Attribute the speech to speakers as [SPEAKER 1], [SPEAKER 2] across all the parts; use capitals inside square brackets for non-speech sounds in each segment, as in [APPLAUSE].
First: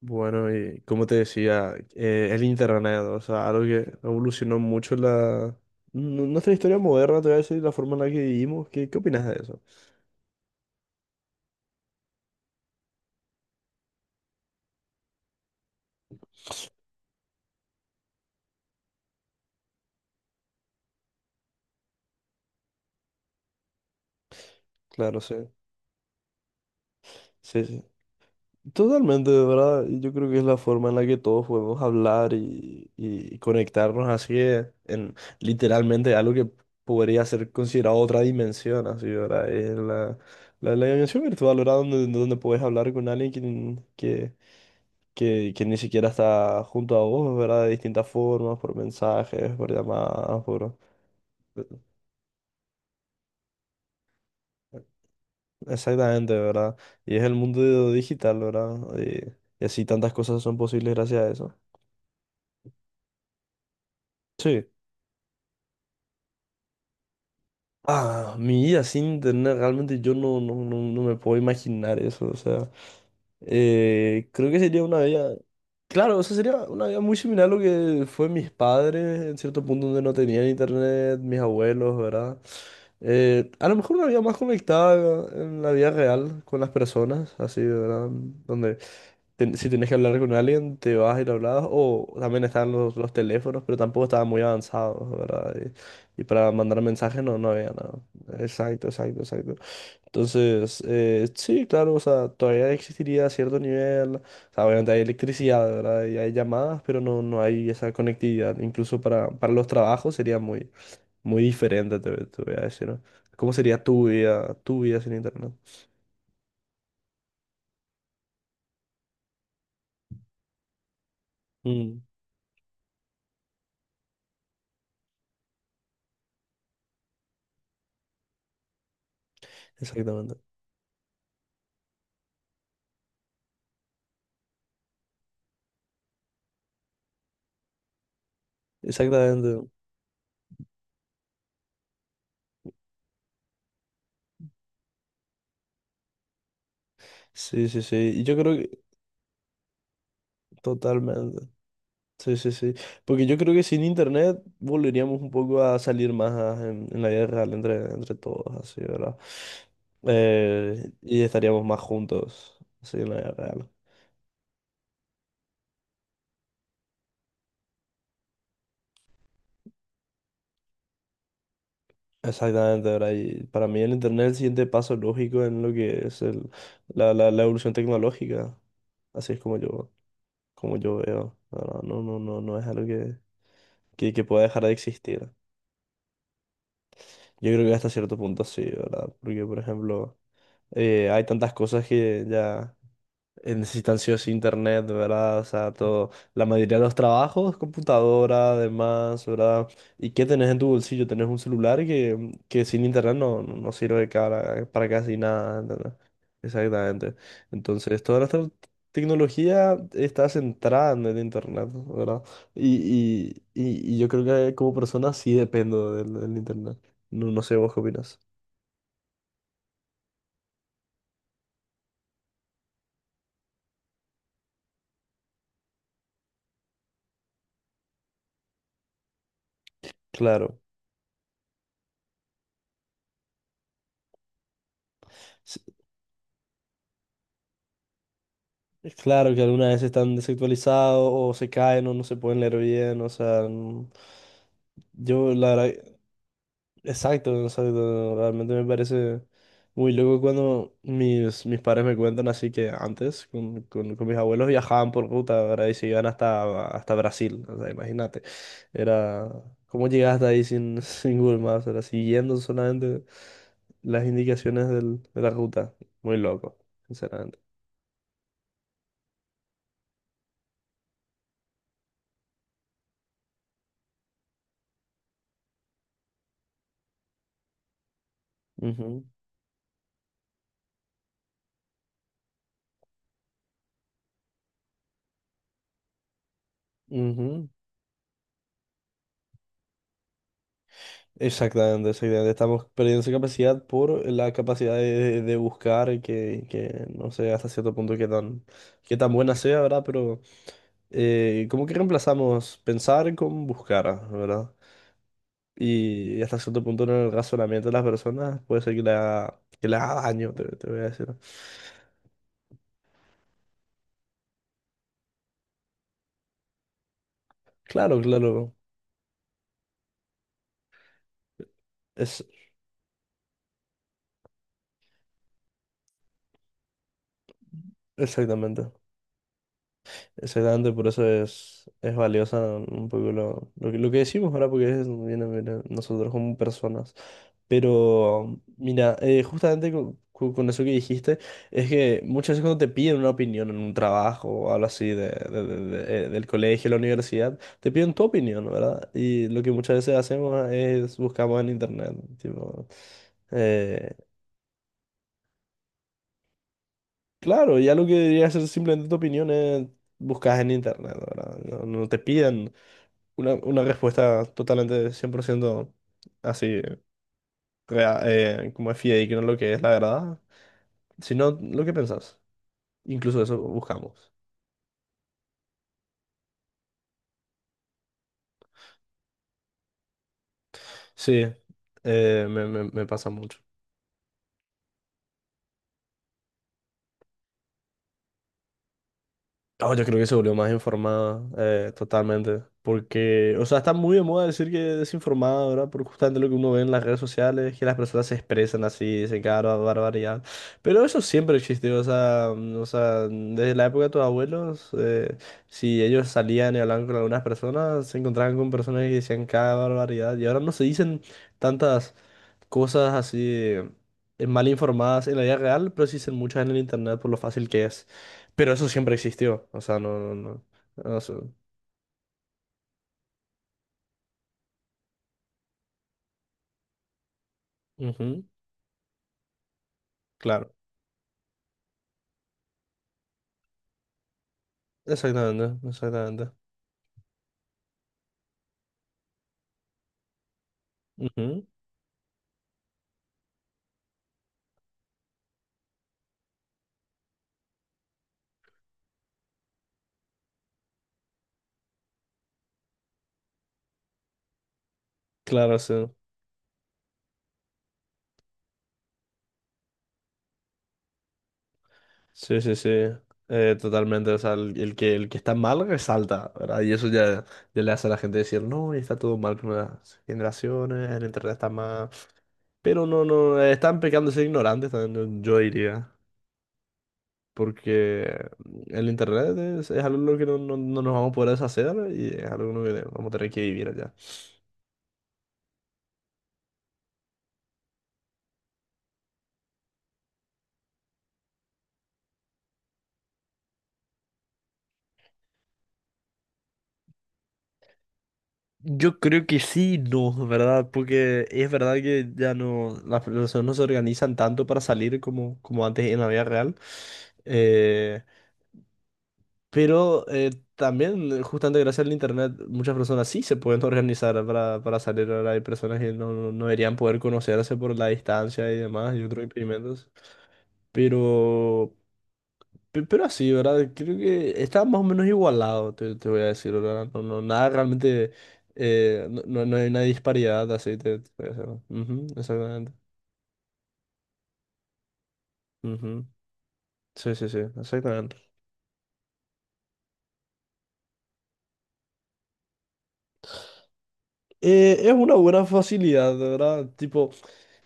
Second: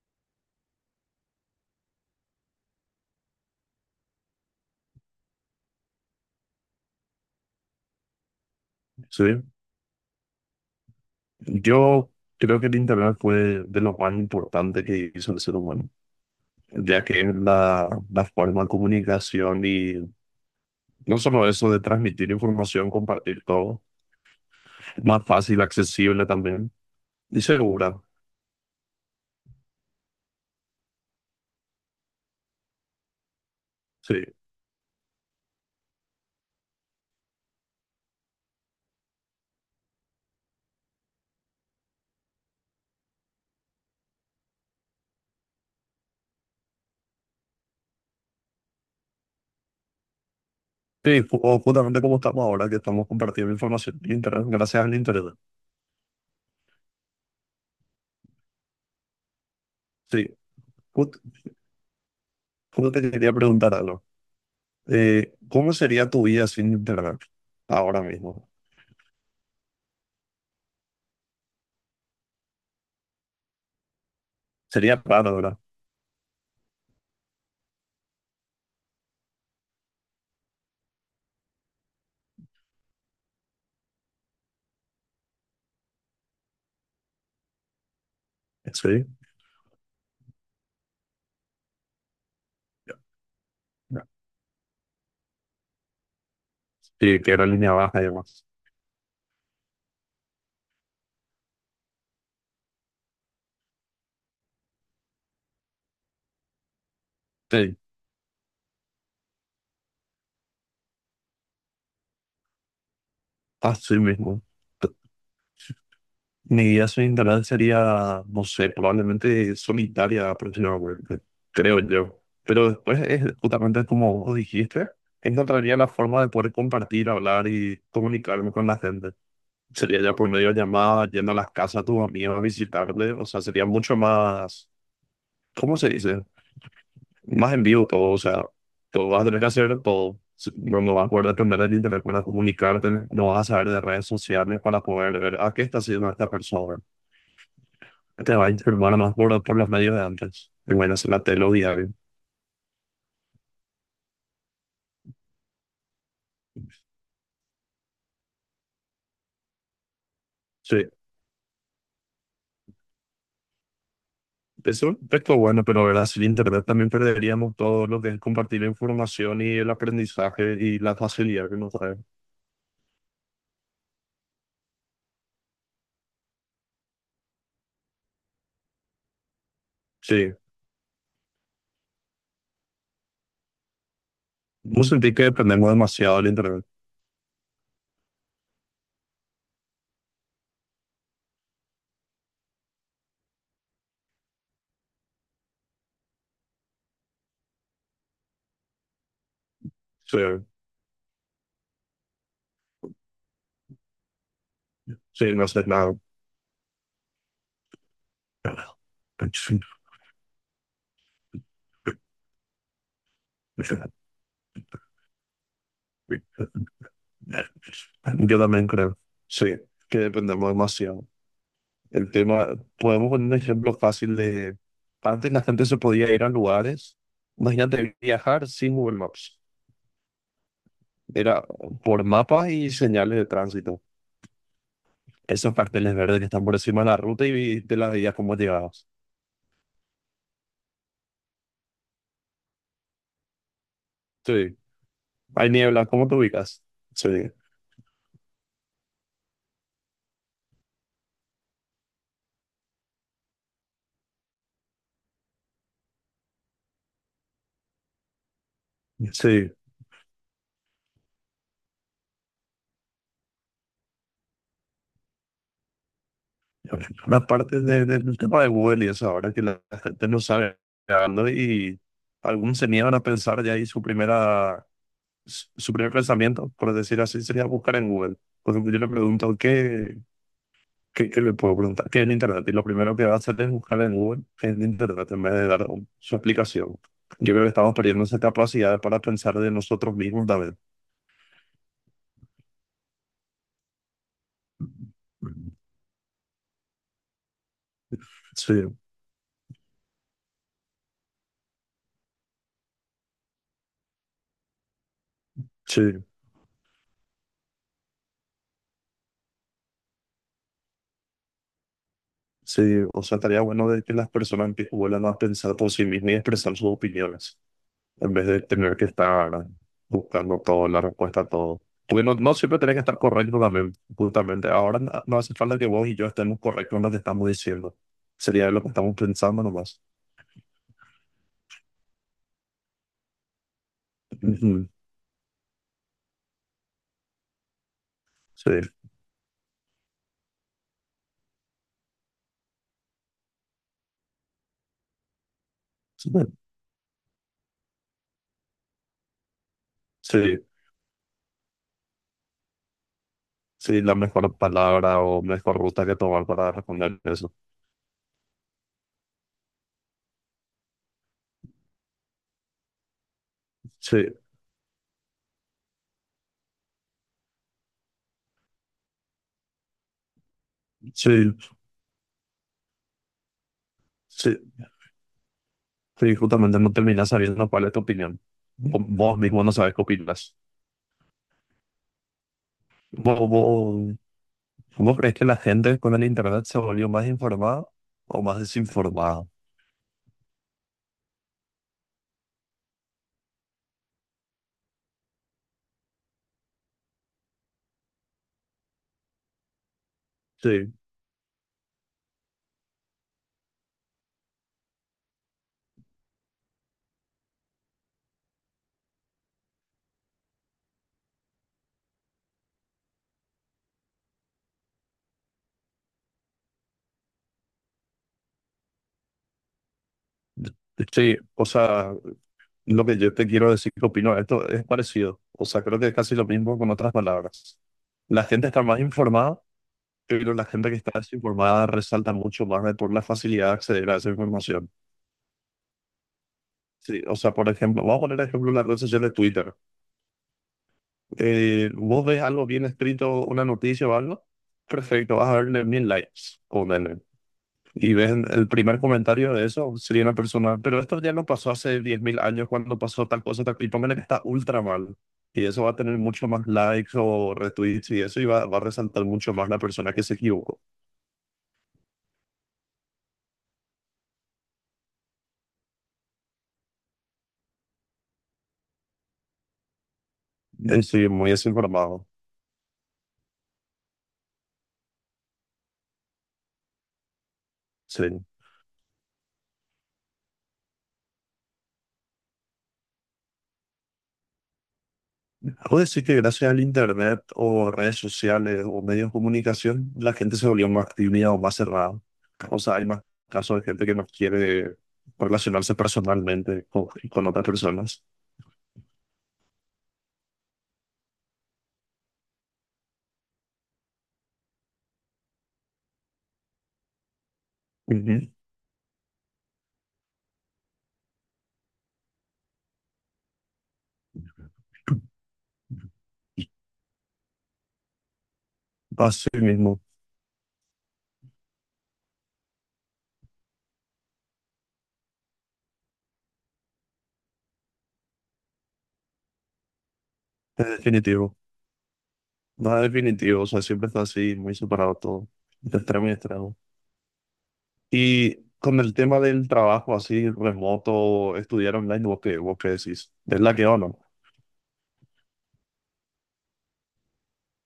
[SPEAKER 1] Bueno, y como te decía, el internet, o sea, algo que evolucionó mucho nuestra historia moderna, te voy a decir, la forma en la que vivimos. ¿Qué, qué opinas
[SPEAKER 2] Sí,
[SPEAKER 1] de eso?
[SPEAKER 2] yo creo que el Internet fue de lo más importante que hizo el ser humano, ya que es la forma de comunicación y no solo eso de transmitir información, compartir todo,
[SPEAKER 1] Claro,
[SPEAKER 2] más
[SPEAKER 1] sí.
[SPEAKER 2] fácil, accesible también y
[SPEAKER 1] Sí, sí.
[SPEAKER 2] segura.
[SPEAKER 1] Totalmente, de verdad. Yo creo que es la forma en la que todos podemos hablar y conectarnos
[SPEAKER 2] Sí,
[SPEAKER 1] así en literalmente algo que podría ser considerado otra dimensión, así, ¿verdad? Es la dimensión virtual, ¿verdad? Donde puedes hablar con alguien que ni siquiera está junto a vos, ¿verdad? De distintas formas, por mensajes, por llamadas, por...
[SPEAKER 2] sí, o justamente como estamos ahora, que estamos compartiendo información en Internet, gracias al Internet.
[SPEAKER 1] Exactamente, ¿verdad? Y es el mundo digital, ¿verdad? Y así tantas
[SPEAKER 2] Sí,
[SPEAKER 1] cosas son posibles
[SPEAKER 2] justo
[SPEAKER 1] gracias a eso.
[SPEAKER 2] te quería preguntar algo.
[SPEAKER 1] Sí.
[SPEAKER 2] ¿cómo sería tu vida sin Internet ahora
[SPEAKER 1] Ah,
[SPEAKER 2] mismo?
[SPEAKER 1] mi vida sin internet, realmente yo no me puedo imaginar eso, o sea, creo que sería una
[SPEAKER 2] Sería raro,
[SPEAKER 1] vida.
[SPEAKER 2] ¿verdad?
[SPEAKER 1] Claro, eso sería una vida muy similar a lo que fue mis padres en cierto punto donde no tenían internet, mis abuelos, ¿verdad? A lo mejor una vida más conectada en la vida real con las personas, así, ¿verdad? Donde
[SPEAKER 2] Sí.
[SPEAKER 1] si tenés que hablar con alguien, te vas y le hablas, o también están los teléfonos, pero tampoco estaban muy avanzados, ¿verdad? Y para mandar
[SPEAKER 2] Sí,
[SPEAKER 1] mensajes
[SPEAKER 2] que era
[SPEAKER 1] no había
[SPEAKER 2] línea
[SPEAKER 1] nada.
[SPEAKER 2] baja y demás.
[SPEAKER 1] Exacto, exacto, exacto. Entonces, sí, claro, o sea, todavía existiría cierto nivel, o sea, obviamente hay electricidad, ¿verdad? Y hay llamadas, pero no hay
[SPEAKER 2] Sí,
[SPEAKER 1] esa conectividad. Incluso para los trabajos sería muy diferente, te voy a decir, ¿no? ¿Cómo sería
[SPEAKER 2] así mismo.
[SPEAKER 1] tu
[SPEAKER 2] P-
[SPEAKER 1] vida sin internet?
[SPEAKER 2] Mi vida sin internet sería, no sé, probablemente solitaria aproximadamente, creo
[SPEAKER 1] Mm,
[SPEAKER 2] yo. Pero después es justamente como vos dijiste, encontraría la forma de poder compartir, hablar y comunicarme con la gente. Sería ya por
[SPEAKER 1] exactamente.
[SPEAKER 2] medio de llamadas, yendo a las casas a tus amigos a visitarle, o sea, sería mucho más, ¿cómo se dice? Más en vivo todo, o sea, todo vas a tener que
[SPEAKER 1] Exactamente.
[SPEAKER 2] hacer todo. No, no vas a poder depender de internet para comunicarte, no vas a saber de redes sociales para poder ver a qué está haciendo esta persona.
[SPEAKER 1] Sí, sí, sí. Y
[SPEAKER 2] Te
[SPEAKER 1] yo
[SPEAKER 2] va a
[SPEAKER 1] creo que
[SPEAKER 2] informar más por los medios de antes. Y bueno, hacer la tele
[SPEAKER 1] totalmente.
[SPEAKER 2] o diario.
[SPEAKER 1] Sí, sí, sí. Porque yo creo que sin internet volveríamos un poco a salir más en la vida real entre todos, así, ¿verdad?
[SPEAKER 2] Sí,
[SPEAKER 1] Y estaríamos más juntos, así, en la vida real.
[SPEAKER 2] eso es todo bueno, pero verdad, sin internet también perderíamos todo lo que es compartir la información y el aprendizaje y la facilidad que nos trae.
[SPEAKER 1] Exactamente, ¿verdad? Y para mí el internet es el siguiente paso lógico en lo que es la evolución tecnológica. Así es
[SPEAKER 2] Sí,
[SPEAKER 1] como yo veo, ¿verdad? No es algo que pueda dejar de
[SPEAKER 2] no sentí que
[SPEAKER 1] existir.
[SPEAKER 2] dependemos demasiado del internet.
[SPEAKER 1] Yo creo que hasta cierto punto sí, ¿verdad? Porque, por ejemplo, hay tantas cosas que ya... necesitan sí o sí internet, ¿verdad? O sea, todo, la mayoría de los trabajos, computadora, además, ¿verdad? ¿Y
[SPEAKER 2] Sí,
[SPEAKER 1] qué tenés en tu bolsillo? Tenés un celular que sin internet no sirve para casi
[SPEAKER 2] sí, no
[SPEAKER 1] nada,
[SPEAKER 2] sé
[SPEAKER 1] ¿entendés?
[SPEAKER 2] nada.
[SPEAKER 1] Exactamente. Entonces, toda nuestra tecnología está centrada en el internet, ¿verdad? Y yo creo que como persona sí dependo del internet. No sé vos qué opinas.
[SPEAKER 2] Yo también creo, sí, que dependemos demasiado. El tema, podemos poner un ejemplo fácil de, antes la gente se podía ir a lugares, imagínate viajar sin Google Maps,
[SPEAKER 1] Claro.
[SPEAKER 2] era por mapas y señales de tránsito, esos carteles verdes que están por encima de la ruta y te las veías cómo llegabas.
[SPEAKER 1] Es Claro que algunas veces están desactualizados o se caen o no se pueden leer bien, o sea,
[SPEAKER 2] Sí,
[SPEAKER 1] yo
[SPEAKER 2] hay
[SPEAKER 1] la verdad,
[SPEAKER 2] niebla, ¿cómo te ubicas? Sí,
[SPEAKER 1] exacto, exacto, realmente me parece muy loco cuando mis padres me cuentan así que antes con mis abuelos viajaban por ruta, ¿verdad? Y se iban hasta Brasil, o sea, imagínate, era,
[SPEAKER 2] sí,
[SPEAKER 1] ¿cómo llegaste hasta ahí sin, [LAUGHS] sin Google Maps? Era siguiendo solamente las indicaciones de la ruta, muy loco,
[SPEAKER 2] una
[SPEAKER 1] sinceramente.
[SPEAKER 2] parte del tema de Google y eso, ahora que la gente no sabe, ¿no? Y algunos se niegan a pensar ya ahí su primera, su primer pensamiento, por decir así, sería buscar en Google. Por ejemplo, yo le
[SPEAKER 1] Ujú,
[SPEAKER 2] pregunto, ¿qué le puedo preguntar? ¿Qué es en Internet? Y lo primero que va a hacer es buscar en Google, qué es en Internet, en vez de dar su explicación. Yo creo
[SPEAKER 1] ujú.
[SPEAKER 2] que estamos perdiendo esa capacidad para pensar de nosotros mismos también.
[SPEAKER 1] Exactamente, exactamente. Estamos perdiendo esa capacidad por la capacidad de buscar que no sé hasta cierto punto
[SPEAKER 2] Sí,
[SPEAKER 1] qué tan buena sea, ¿verdad? Pero como que reemplazamos pensar con buscar, ¿verdad?
[SPEAKER 2] sí.
[SPEAKER 1] Y hasta cierto punto en el razonamiento de las personas puede ser que le haga daño, te voy a decir.
[SPEAKER 2] Sí, o sea, estaría bueno de que las personas vuelvan a pensar por sí mismas y expresar sus opiniones,
[SPEAKER 1] Claro,
[SPEAKER 2] en vez de
[SPEAKER 1] claro.
[SPEAKER 2] tener que estar buscando todo, la respuesta a todo. Porque no,
[SPEAKER 1] Es
[SPEAKER 2] no siempre tenés que estar correcto también, justamente. Ahora no, no hace falta que vos y yo estemos correctos en lo que estamos diciendo. Sería lo que
[SPEAKER 1] exactamente.
[SPEAKER 2] estamos pensando nomás.
[SPEAKER 1] Exactamente, por eso es valiosa un poco lo que decimos ahora, porque
[SPEAKER 2] Ujú.
[SPEAKER 1] es, viene, viene mira, nosotros como personas. Pero,
[SPEAKER 2] Sí,
[SPEAKER 1] mira, justamente con eso que dijiste, es que muchas veces cuando te piden una opinión en un trabajo o algo así
[SPEAKER 2] sí,
[SPEAKER 1] del colegio, la universidad, te piden tu opinión, ¿verdad? Y lo que muchas veces
[SPEAKER 2] sí,
[SPEAKER 1] hacemos es buscamos en internet, tipo,
[SPEAKER 2] sí,
[SPEAKER 1] eh,
[SPEAKER 2] la mejor palabra o mejor ruta que tomar para responder eso.
[SPEAKER 1] claro, ya lo que debería ser simplemente tu opinión es buscas en internet, ¿verdad? No, no te pidan. Una
[SPEAKER 2] Sí,
[SPEAKER 1] respuesta totalmente 100% así, como es fidedigno lo que es la verdad,
[SPEAKER 2] sí,
[SPEAKER 1] sino lo que pensás. Incluso eso buscamos.
[SPEAKER 2] sí. Sí, justamente no terminas sabiendo cuál es tu opinión. Vos mismo no sabes qué opinas.
[SPEAKER 1] Sí, me pasa
[SPEAKER 2] ¿Vos,
[SPEAKER 1] mucho.
[SPEAKER 2] vos, vos crees que la gente con el internet se volvió más informada o más desinformada?
[SPEAKER 1] Oh, yo creo que se volvió más informada, totalmente. Porque, o sea, está muy de moda decir que desinformada, ¿verdad? Por justamente lo que uno ve en las redes sociales, que las personas se expresan así, dicen barbaridad.
[SPEAKER 2] Sí,
[SPEAKER 1] Pero eso siempre existió, o sea, o sea, desde la época de tus abuelos, si ellos salían y hablaban con algunas personas, se encontraban con personas que decían cada barbaridad. Y ahora no se dicen tantas cosas así mal informadas en la vida real, pero sí son muchas en el internet por lo fácil que es. Pero eso siempre existió, o sea, no, no, no. no, o sea,
[SPEAKER 2] sí, o sea, lo que yo te quiero decir que opino de esto es parecido. O sea, creo que es casi lo mismo con otras palabras. La
[SPEAKER 1] ujú,
[SPEAKER 2] gente está más informada, pero la
[SPEAKER 1] claro,
[SPEAKER 2] gente que está desinformada resalta mucho más por la facilidad de acceder a esa información.
[SPEAKER 1] exactamente, exactamente.
[SPEAKER 2] Sí, o sea, por ejemplo, vamos a poner el ejemplo de la red social de Twitter.
[SPEAKER 1] Ujú,
[SPEAKER 2] Eh, vos ves algo bien escrito, una noticia o algo, perfecto, vas a verle 1000 likes, ponele. Y ves el primer comentario de eso, sería una persona, pero esto ya no pasó hace 10 000 años cuando pasó tal cosa, tal, y póngale que está ultra mal. Y
[SPEAKER 1] claro,
[SPEAKER 2] eso va a
[SPEAKER 1] sí.
[SPEAKER 2] tener mucho más likes o retweets y eso, y va, va a resaltar mucho más la persona que se equivocó.
[SPEAKER 1] Sí, sí, sí. Totalmente, o sea, el que está mal resalta, ¿verdad? Y eso ya le hace a la gente decir, no, está todo mal con las generaciones, el
[SPEAKER 2] Sí, muy
[SPEAKER 1] internet está mal.
[SPEAKER 2] desinformado.
[SPEAKER 1] Pero no, no, están pecando de ser ignorantes también, yo diría. Porque
[SPEAKER 2] Sí.
[SPEAKER 1] el internet es algo que no nos vamos a poder deshacer y es algo que vamos a tener que vivir allá.
[SPEAKER 2] Algo decir que gracias al internet o redes sociales o medios de comunicación, la gente se volvió más tímida o más cerrada. O sea, hay más casos de gente que no quiere relacionarse personalmente con otras personas.
[SPEAKER 1] Yo creo que sí, no, ¿verdad? Porque es verdad que ya no, las personas no se organizan tanto para salir como antes en la vida real. Eh,
[SPEAKER 2] Ujú.
[SPEAKER 1] justamente gracias al internet, muchas personas sí se pueden [LAUGHS] organizar para salir. Ahora hay personas que no, no no deberían poder conocerse por la distancia y demás y otros
[SPEAKER 2] Así mismo,
[SPEAKER 1] impedimentos. Pero. Pero así, ¿verdad? Creo que está más o menos igualado, te voy a decir, ¿verdad? No, nada realmente, no hay una disparidad,
[SPEAKER 2] es
[SPEAKER 1] así te voy a
[SPEAKER 2] definitivo.
[SPEAKER 1] decir. ¿No? Ujú, exactamente.
[SPEAKER 2] Nada definitivo, o sea, siempre está así, muy separado todo, de
[SPEAKER 1] Ujú.
[SPEAKER 2] extremo y extremo.
[SPEAKER 1] Sí, sí, sí, exactamente.
[SPEAKER 2] Y con el tema del trabajo así remoto, estudiar online, vos qué decís? ¿Es la que o no?
[SPEAKER 1] Es una buena facilidad, ¿verdad? Tipo,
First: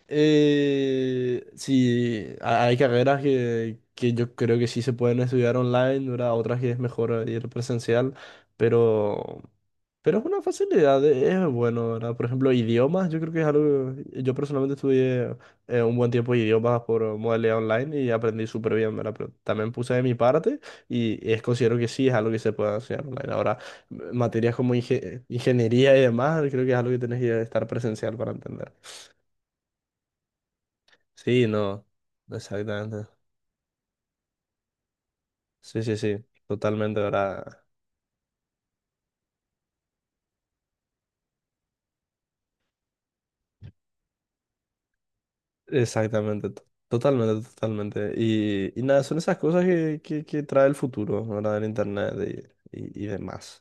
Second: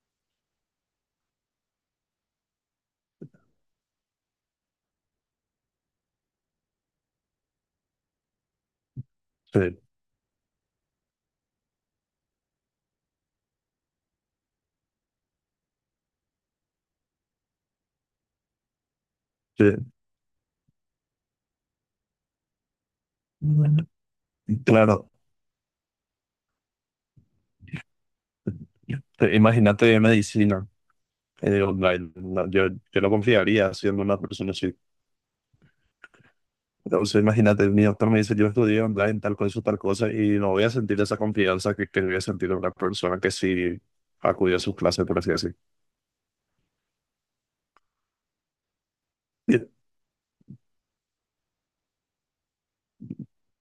[SPEAKER 1] sí, hay carreras que yo creo que sí se pueden estudiar online, ¿verdad? Otras que es mejor ir presencial, pero,
[SPEAKER 2] Sí,
[SPEAKER 1] pero es una facilidad, es bueno, ¿verdad? Por ejemplo, idiomas, yo creo que es algo, yo personalmente estudié un buen tiempo de idiomas por modalidad online y aprendí súper bien, ¿verdad? Pero también
[SPEAKER 2] sí.
[SPEAKER 1] puse de mi parte y es, considero que sí es algo que se puede hacer online. Ahora,
[SPEAKER 2] Bueno.
[SPEAKER 1] materias como
[SPEAKER 2] Claro,
[SPEAKER 1] ingeniería y demás, creo que es algo que tenés que estar presencial para entender.
[SPEAKER 2] sí, imagínate medicina.
[SPEAKER 1] Sí,
[SPEAKER 2] Eh,
[SPEAKER 1] no,
[SPEAKER 2] online. No, yo
[SPEAKER 1] exactamente.
[SPEAKER 2] no confiaría siendo una persona así.
[SPEAKER 1] Sí, sí, sí, totalmente,
[SPEAKER 2] Entonces,
[SPEAKER 1] ¿verdad?
[SPEAKER 2] imagínate, mi doctor me dice, yo estudié online tal cosa, y no voy a sentir esa confianza que voy a sentir una persona que sí acudió a sus clases, por así decir.
[SPEAKER 1] Exactamente, totalmente, totalmente. Y nada, son esas
[SPEAKER 2] Y,
[SPEAKER 1] cosas que trae el futuro, ¿verdad? El internet y demás.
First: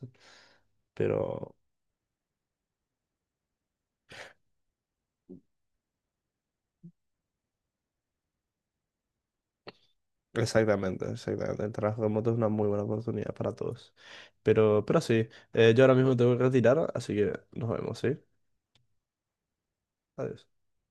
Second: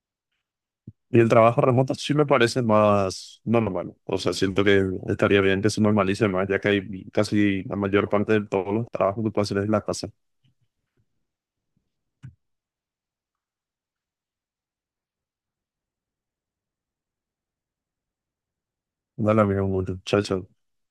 [SPEAKER 2] y el
[SPEAKER 1] Pero,
[SPEAKER 2] trabajo remoto sí me parece más normal. O sea, siento que estaría bien que se normalice más, ya que hay casi la mayor parte de todos los trabajos que puedo hacer en la casa.
[SPEAKER 1] exactamente, exactamente. El trabajo remoto es una muy buena oportunidad para todos. Pero sí, yo ahora mismo tengo que retirar, así que nos vemos, ¿sí?
[SPEAKER 2] Dale, amigo,
[SPEAKER 1] Adiós.
[SPEAKER 2] muchacho.